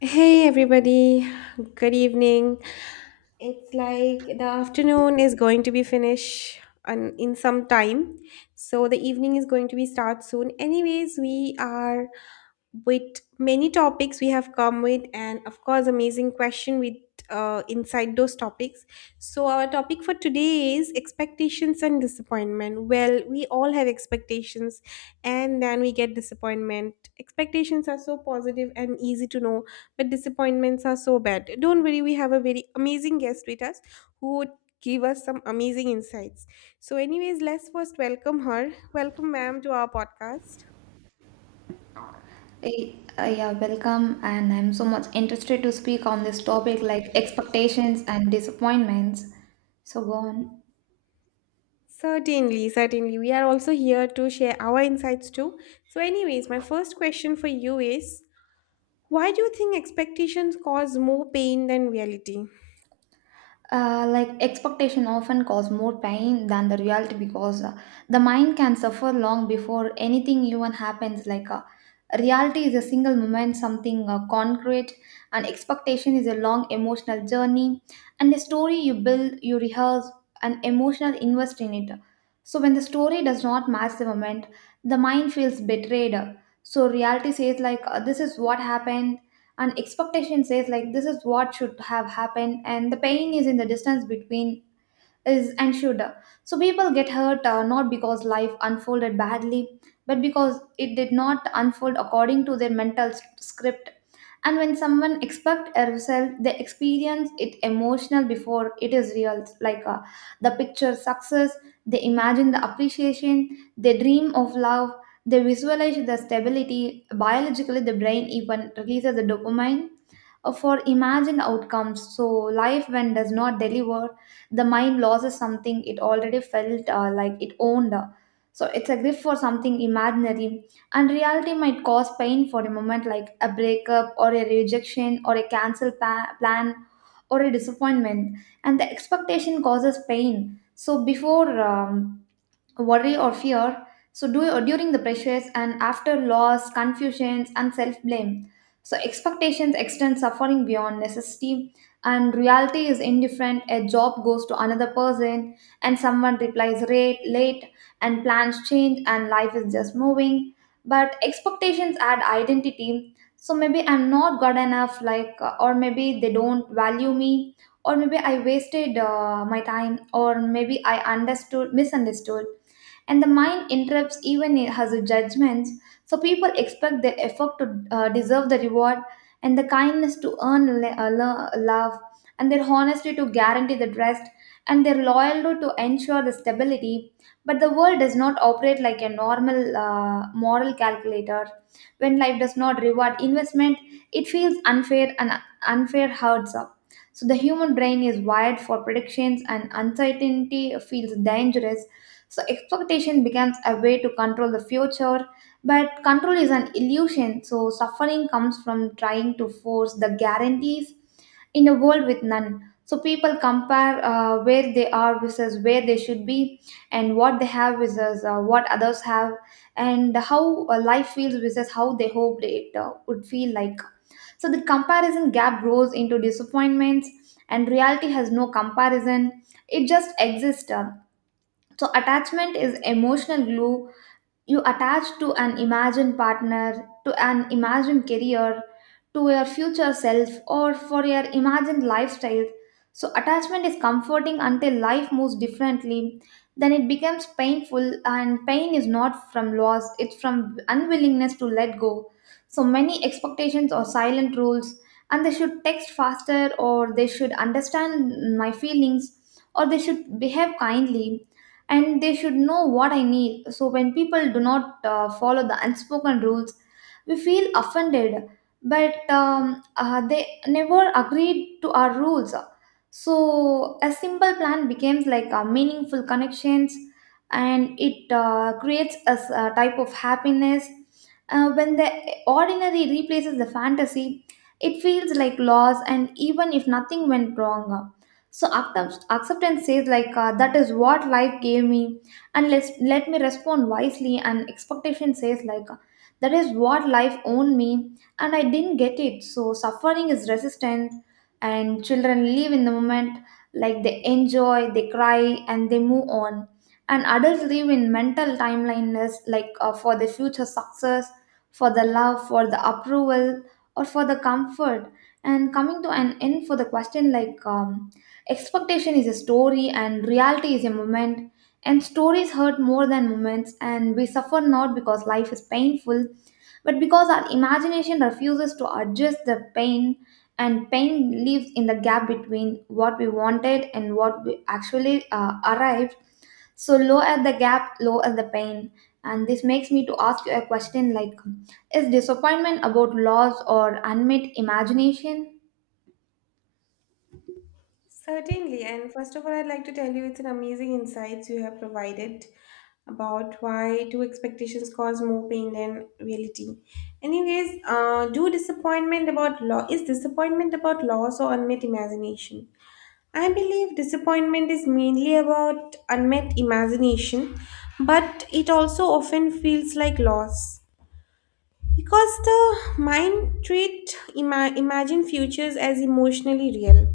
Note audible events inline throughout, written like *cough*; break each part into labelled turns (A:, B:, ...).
A: Hey everybody, good evening. It's like the afternoon is going to be finished and in some time. So the evening is going to be start soon. Anyways, we are with many topics we have come with and of course amazing question with inside those topics. So our topic for today is expectations and disappointment. Well, we all have expectations and then we get disappointment. Expectations are so positive and easy to know but disappointments are so bad. Don't worry, we have a very amazing guest with us who would give us some amazing insights. So, anyways, let's first welcome her. Welcome, ma'am, to our podcast.
B: Hey, yeah, welcome, and I'm so much interested to speak on this topic like expectations and disappointments. So go on.
A: Certainly, certainly. We are also here to share our insights too. So, anyways, my first question for you is why do you think expectations cause more pain than reality?
B: Like expectation often cause more pain than the reality because the mind can suffer long before anything even happens like reality is a single moment something concrete and expectation is a long emotional journey and a story you build you rehearse an emotional invest in it. So when the story does not match the moment, the mind feels betrayed. So reality says like this is what happened, and expectation says like this is what should have happened, and the pain is in the distance between is ensured. So people get hurt not because life unfolded badly, but because it did not unfold according to their mental script. And when someone expect a result, they experience it emotional before it is real. Like the picture success, they imagine the appreciation, they dream of love, they visualize the stability. Biologically, the brain even releases the dopamine for imagined outcomes. So life when does not deliver, the mind loses something it already felt like it owned, so it's a grief for something imaginary. And reality might cause pain for a moment, like a breakup or a rejection or a cancelled plan or a disappointment, and the expectation causes pain so before worry or fear, so during the pressures and after loss confusions and self-blame. So expectations extend suffering beyond necessity, and reality is indifferent. A job goes to another person, and someone replies rate late, and plans change, and life is just moving. But expectations add identity, so maybe I'm not good enough, like or maybe they don't value me, or maybe I wasted my time, or maybe I understood misunderstood, and the mind interrupts even it has judgments. So people expect their effort to deserve the reward, and the kindness to earn love, and their honesty to guarantee the trust, and their loyalty to ensure the stability. But the world does not operate like a normal moral calculator. When life does not reward investment, it feels unfair, and unfair hurts up. So the human brain is wired for predictions, and uncertainty feels dangerous, so expectation becomes a way to control the future, but control is an illusion. So suffering comes from trying to force the guarantees in a world with none. So people compare where they are versus where they should be, and what they have versus what others have, and how life feels versus how they hoped it would feel like. So the comparison gap grows into disappointments, and reality has no comparison. It just exists. So attachment is emotional glue. You attach to an imagined partner, to an imagined career, to your future self, or for your imagined lifestyle. So attachment is comforting until life moves differently. Then it becomes painful, and pain is not from loss, it's from unwillingness to let go. So many expectations or silent rules, and they should text faster, or they should understand my feelings, or they should behave kindly, and they should know what I need. So when people do not follow the unspoken rules, we feel offended, but they never agreed to our rules. So a simple plan becomes like a meaningful connections, and it creates a type of happiness. When the ordinary replaces the fantasy, it feels like loss, and even if nothing went wrong. So acceptance says like that is what life gave me, and let me respond wisely. And expectation says like that is what life owned me, and I didn't get it. So suffering is resistant, and children live in the moment, like they enjoy, they cry, and they move on. And adults live in mental timeliness, like for the future success, for the love, for the approval, or for the comfort. And coming to an end for the question like. Expectation is a story and reality is a moment, and stories hurt more than moments, and we suffer not because life is painful, but because our imagination refuses to adjust the pain, and pain lives in the gap between what we wanted and what we actually arrived. So low at the gap, low at the pain. And this makes me to ask you a question like, is disappointment about loss or unmet imagination?
A: Certainly, and first of all, I'd like to tell you it's an amazing insights you have provided about why do expectations cause more pain than reality. Anyways, do disappointment about law is disappointment about loss or unmet imagination? I believe disappointment is mainly about unmet imagination, but it also often feels like loss because the mind treat imagine futures as emotionally real.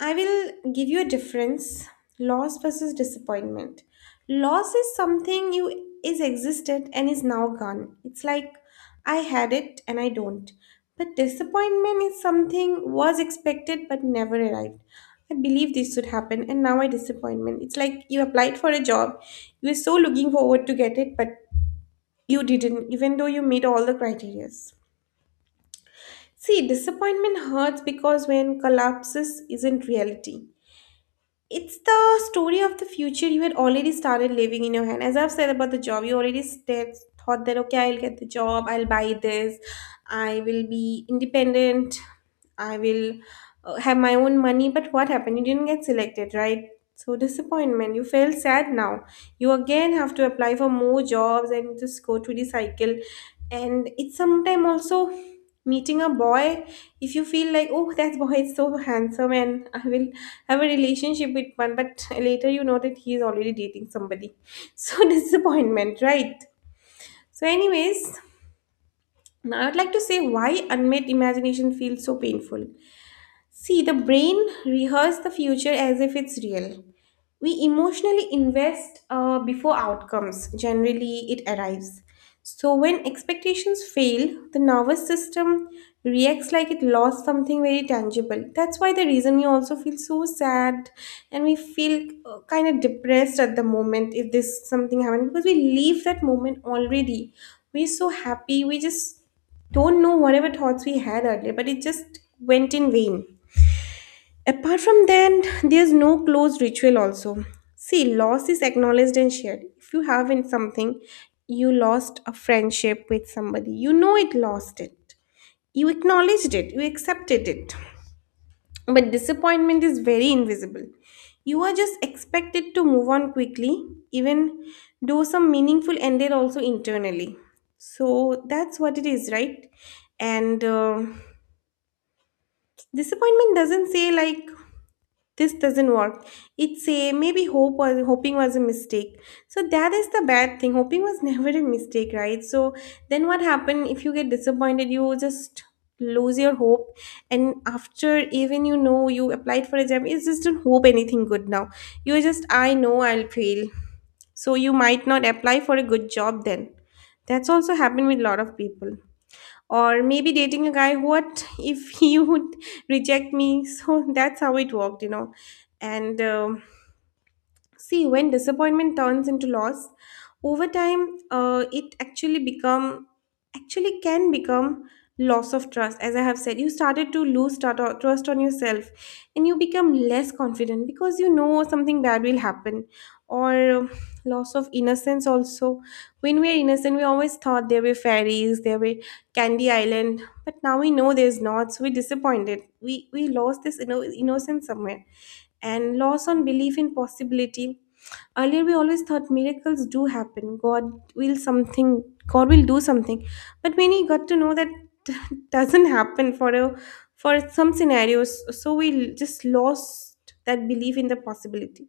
A: I will give you a difference, loss versus disappointment. Loss is something you is existed and is now gone. It's like I had it and I don't. But disappointment is something was expected but never arrived. I believe this should happen and now I disappointment. It's like you applied for a job, you were so looking forward to get it, but you didn't, even though you meet all the criterias. See, disappointment hurts because when collapses isn't reality, it's the story of the future you had already started living in your hand. As I've said about the job, you already said, thought that okay, I'll get the job, I'll buy this, I will be independent, I will have my own money. But what happened? You didn't get selected, right? So disappointment. You feel sad now, you again have to apply for more jobs and just go through the cycle. And it's sometime also meeting a boy. If you feel like, oh, that boy is so handsome and I will have a relationship with one, but later you know that he is already dating somebody *laughs* so disappointment, right? So anyways, now I would like to say why unmet imagination feels so painful. See, the brain rehearses the future as if it's real. We emotionally invest before outcomes, generally, it arrives. So, when expectations fail, the nervous system reacts like it lost something very tangible. That's why the reason we also feel so sad and we feel kind of depressed at the moment if this something happened because we leave that moment already. We're so happy, we just don't know whatever thoughts we had earlier, but it just went in vain. Apart from that, there's no closed ritual also. See, loss is acknowledged and shared. If you have in something, you lost a friendship with somebody, you know it lost it. You acknowledged it, you accepted it. But disappointment is very invisible. You are just expected to move on quickly, even though some meaningful ended also internally. So that's what it is, right? And disappointment doesn't say like this doesn't work, it's a maybe hope was hoping was a mistake. So that is the bad thing, hoping was *laughs* never a mistake, right? So then what happened? If you get disappointed, you just lose your hope. And after, even you know, you applied for a job, you just don't hope anything good now. You just, I know I'll fail. So you might not apply for a good job then. That's also happened with a lot of people. Or maybe dating a guy, what if *laughs* he would reject me? So that's how it worked, you know. And see, when disappointment turns into loss over time, it actually become, actually can become loss of trust. As I have said, you started to lose trust on yourself and you become less confident because you know something bad will happen. Or loss of innocence also. When we are innocent, we always thought there were fairies, there were candy island, but now we know there's not, so we're disappointed. We lost this innocence somewhere. And loss on belief in possibility. Earlier, we always thought miracles do happen. God will something. God will do something. But when we got to know that *laughs* doesn't happen for a, for some scenarios, so we just lost that belief in the possibility.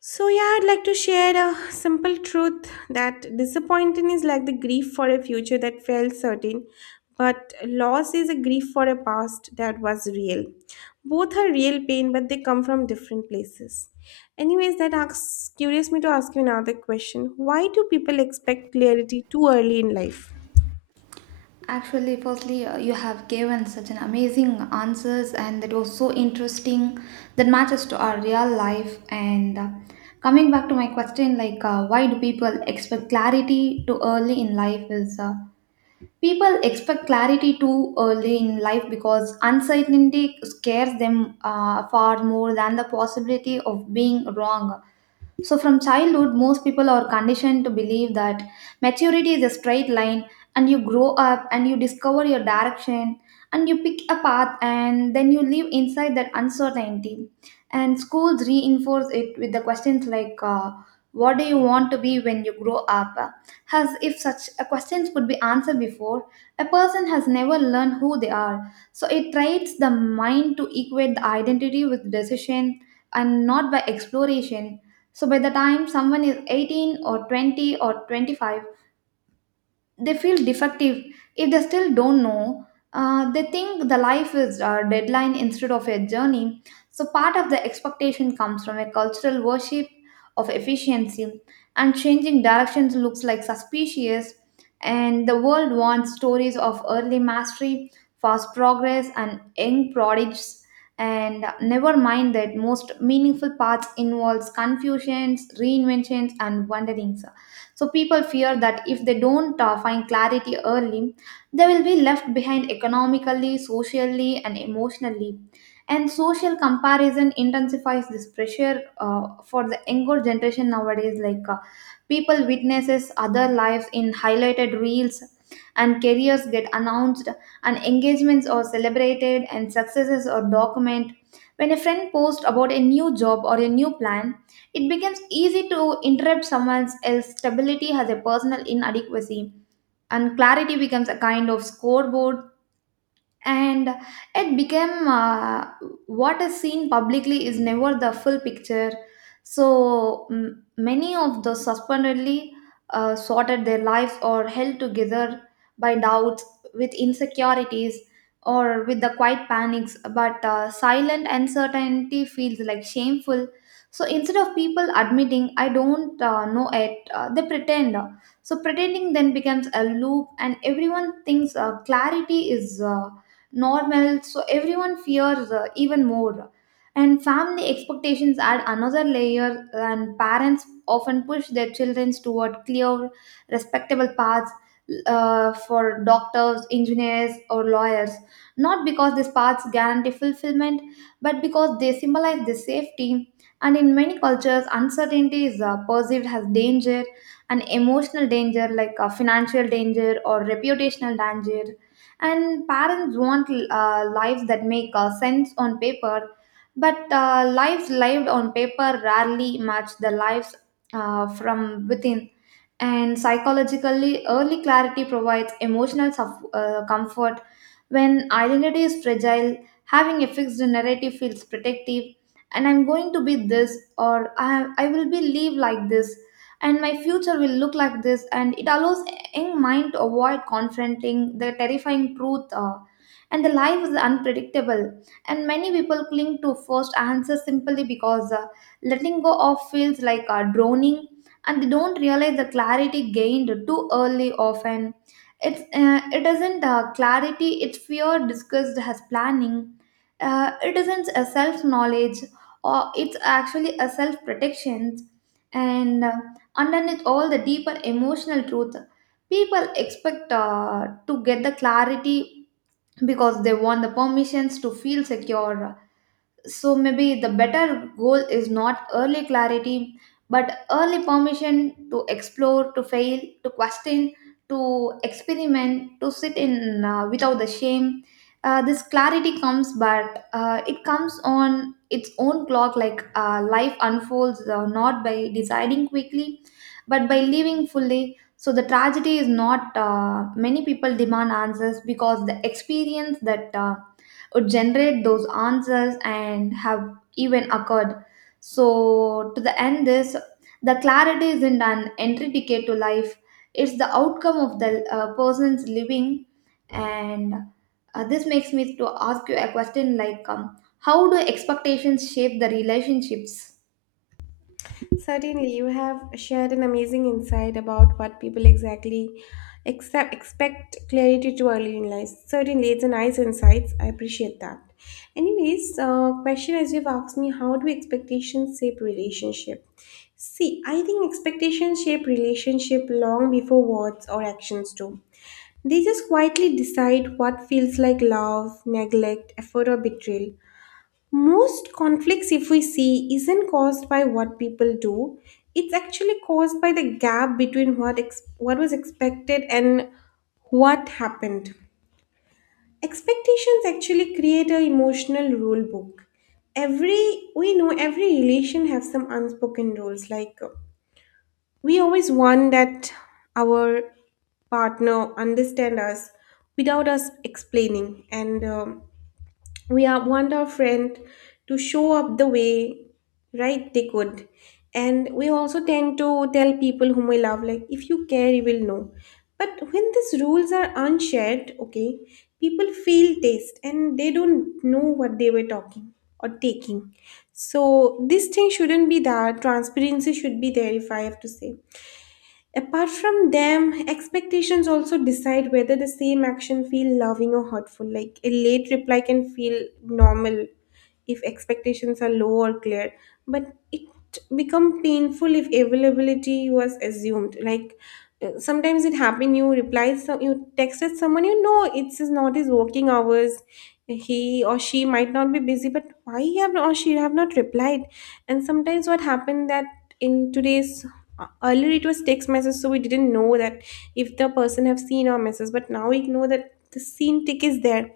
A: So, yeah, I'd like to share a simple truth that disappointment is like the grief for a future that felt certain, but loss is a grief for a past that was real. Both are real pain, but they come from different places. Anyways, that asks, curious me to ask you another question. Why do people expect clarity too early in life?
B: Actually, firstly, you have given such an amazing answers, and that was so interesting. That matches to our real life. And coming back to my question, like, why do people expect clarity too early in life? Is people expect clarity too early in life because uncertainty scares them far more than the possibility of being wrong. So from childhood, most people are conditioned to believe that maturity is a straight line, and you grow up and you discover your direction, and you pick a path, and then you live inside that uncertainty. And schools reinforce it with the questions like, what do you want to be when you grow up? As if such a questions could be answered before a person has never learned who they are. So it trains the mind to equate the identity with decision and not by exploration. So by the time someone is 18 or 20 or 25, they feel defective if they still don't know. They think the life is a deadline instead of a journey. So part of the expectation comes from a cultural worship of efficiency, and changing directions looks like suspicious, and the world wants stories of early mastery, fast progress, and young prodigies, and never mind that most meaningful paths involves confusions, reinventions, and wanderings. So people fear that if they don't find clarity early, they will be left behind economically, socially, and emotionally. And social comparison intensifies this pressure for the younger generation nowadays. Like people witnesses other lives in highlighted reels, and careers get announced, and engagements are celebrated, and successes are documented. When a friend posts about a new job or a new plan, it becomes easy to interrupt someone else's stability as a personal inadequacy, and clarity becomes a kind of scoreboard, and it became. What is seen publicly is never the full picture. So many of the suspendedly sorted their lives or held together by doubts, with insecurities, or with the quiet panics. But silent uncertainty feels like shameful, so instead of people admitting I don't know it, they pretend. So pretending then becomes a loop, and everyone thinks clarity is normal, so everyone fears even more. And family expectations add another layer, and parents often push their children toward clear, respectable paths, for doctors, engineers, or lawyers, not because these paths guarantee fulfillment, but because they symbolize the safety. And in many cultures uncertainty is perceived as danger, an emotional danger, like a financial danger or reputational danger. And parents want lives that make sense on paper, but lives lived on paper rarely match the lives from within. And psychologically, early clarity provides emotional suff comfort. When identity is fragile, having a fixed narrative feels protective, and I'm going to be this, or I will be live like this, and my future will look like this, and it allows in mind to avoid confronting the terrifying truth, and the life is unpredictable, and many people cling to first answers simply because letting go of feels like drowning, and they don't realize the clarity gained too early often it isn't clarity, it's fear discussed as planning, it isn't a self knowledge, or it's actually a self protection. And underneath all the deeper emotional truth, people expect to get the clarity because they want the permissions to feel secure. So maybe the better goal is not early clarity, but early permission to explore, to fail, to question, to experiment, to sit in without the shame. This clarity comes, but it comes on its own clock, like life unfolds not by deciding quickly, but by living fully. So the tragedy is not many people demand answers because the experience that would generate those answers and have even occurred. So to the end, this the clarity isn't an entry ticket to life, it's the outcome of the person's living. And this makes me to ask you a question like, how do expectations shape the relationships?
A: Certainly, you have shared an amazing insight about what people exactly accept, expect clarity to early in life. Certainly, it's a nice insight. I appreciate that. Anyways, question as you've asked me, how do expectations shape relationship? See, I think expectations shape relationship long before words or actions do. They just quietly decide what feels like love, neglect, effort, or betrayal. Most conflicts, if we see, isn't caused by what people do. It's actually caused by the gap between what was expected and what happened. Expectations actually create a emotional rule book. Every we know, every relation has some unspoken rules. Like we always want that our partner understand us without us explaining. And want our friend to show up the way right they could. And we also tend to tell people whom we love, like if you care you will know. But when these rules are unshared, okay, people feel taste and they don't know what they were talking or taking. So this thing shouldn't be there, transparency should be there, if I have to say. Apart from them, expectations also decide whether the same action feel loving or hurtful. Like a late reply can feel normal if expectations are low or clear, but it become painful if availability was assumed. Like sometimes it happen you reply some, you texted someone, you know it's not his working hours, he or she might not be busy, but why he have or she have not replied? And sometimes what happened that in today's, earlier it was text message, so we didn't know that if the person have seen our message, but now we know that the seen tick is there.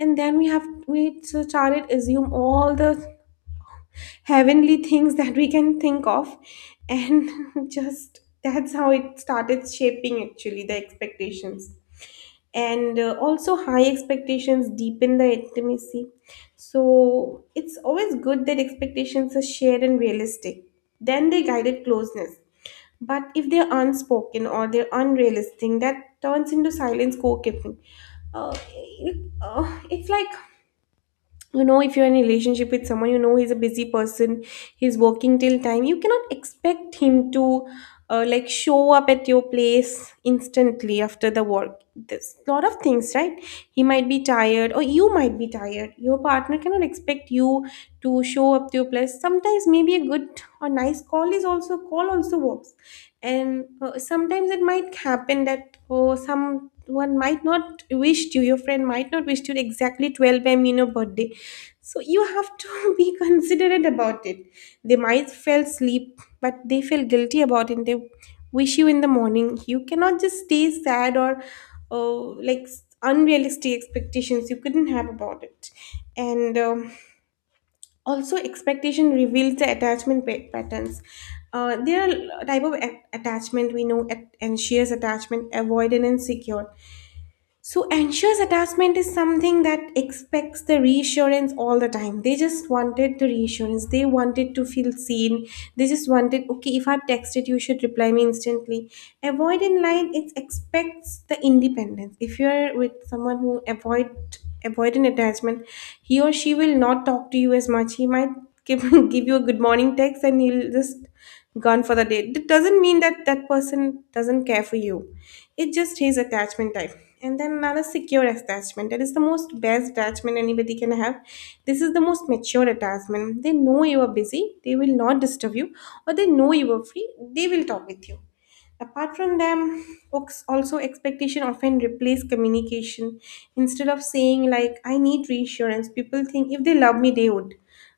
A: And then we have, we so started assume all the heavenly things that we can think of and *laughs* just that's how it started shaping actually the expectations. And also, high expectations deepen the intimacy. So it's always good that expectations are shared and realistic, then they guided closeness. But if they're unspoken or they're unrealistic, that turns into silence co-keeping. uh, it's like, you know, if you're in a relationship with someone, you know he's a busy person, he's working till time, you cannot expect him to like show up at your place instantly after the work. There's a lot of things, right? He might be tired or you might be tired. Your partner cannot expect you to show up to your place sometimes. Maybe a good or nice call is also, call also works. And sometimes it might happen that, oh, someone might not wish you, your friend might not wish you exactly 12 a.m. in your birthday, so you have to *laughs* be considerate about it. They might fell asleep, but they feel guilty about it. They wish you in the morning. You cannot just stay sad or, oh, like unrealistic expectations you couldn't have about it. And also, expectation reveals the attachment patterns. There are type of attachment we know: anxious attachment, avoidant, and secure. So, anxious attachment is something that expects the reassurance all the time. They just wanted the reassurance. They wanted to feel seen. They just wanted, okay, if I've texted, you should reply me instantly. Avoid in line, it expects the independence. If you're with someone who avoid an attachment, he or she will not talk to you as much. He might give, *laughs* give you a good morning text and he will just gone for the day. That doesn't mean that that person doesn't care for you. It just his attachment type. And then another secure attachment. That is the most best attachment anybody can have. This is the most mature attachment. They know you are busy. They will not disturb you. Or they know you are free. They will talk with you. Apart from them, books also, expectation often replace communication. Instead of saying like I need reassurance, people think if they love me they would.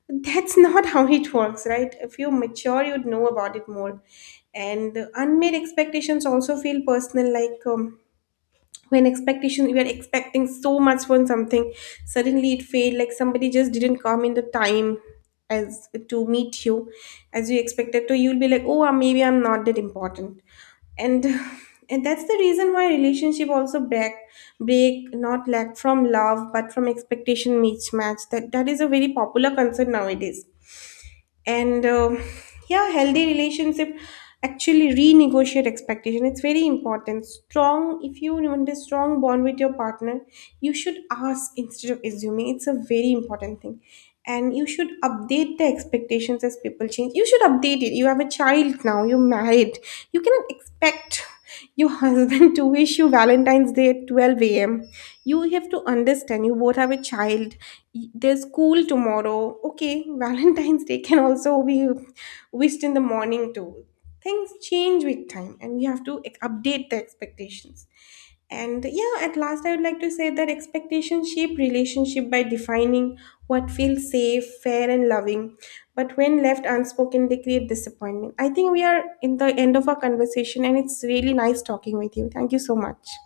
A: But that's *laughs* not how it works, right? If you mature, you'd know about it more. And the unmet expectations also feel personal, like when expectation we are expecting so much from something, suddenly it failed, like somebody just didn't come in the time as to meet you as you expected, so you'll be like, oh, maybe I'm not that important. And *sighs* and that's the reason why relationship also break not lack from love but from expectation mismatch. That, that is a very popular concern nowadays. And yeah, healthy relationship actually renegotiate expectation. It's very important, strong. If you want a strong bond with your partner, you should ask instead of assuming. It's a very important thing. And you should update the expectations as people change. You should update it. You have a child now, you're married, you cannot expect your *laughs* husband to wish you valentine's day at 12 a.m. You have to understand, you both have a child. There's school tomorrow, okay, *laughs* valentine's day can also be wished in the morning too. Things change with time and we have to update the expectations. And yeah, at last I would like to say that expectations shape relationship by defining what feels safe, fair and loving, but when left unspoken they create disappointment. I think we are in the end of our conversation and it's really nice talking with you. Thank you so much.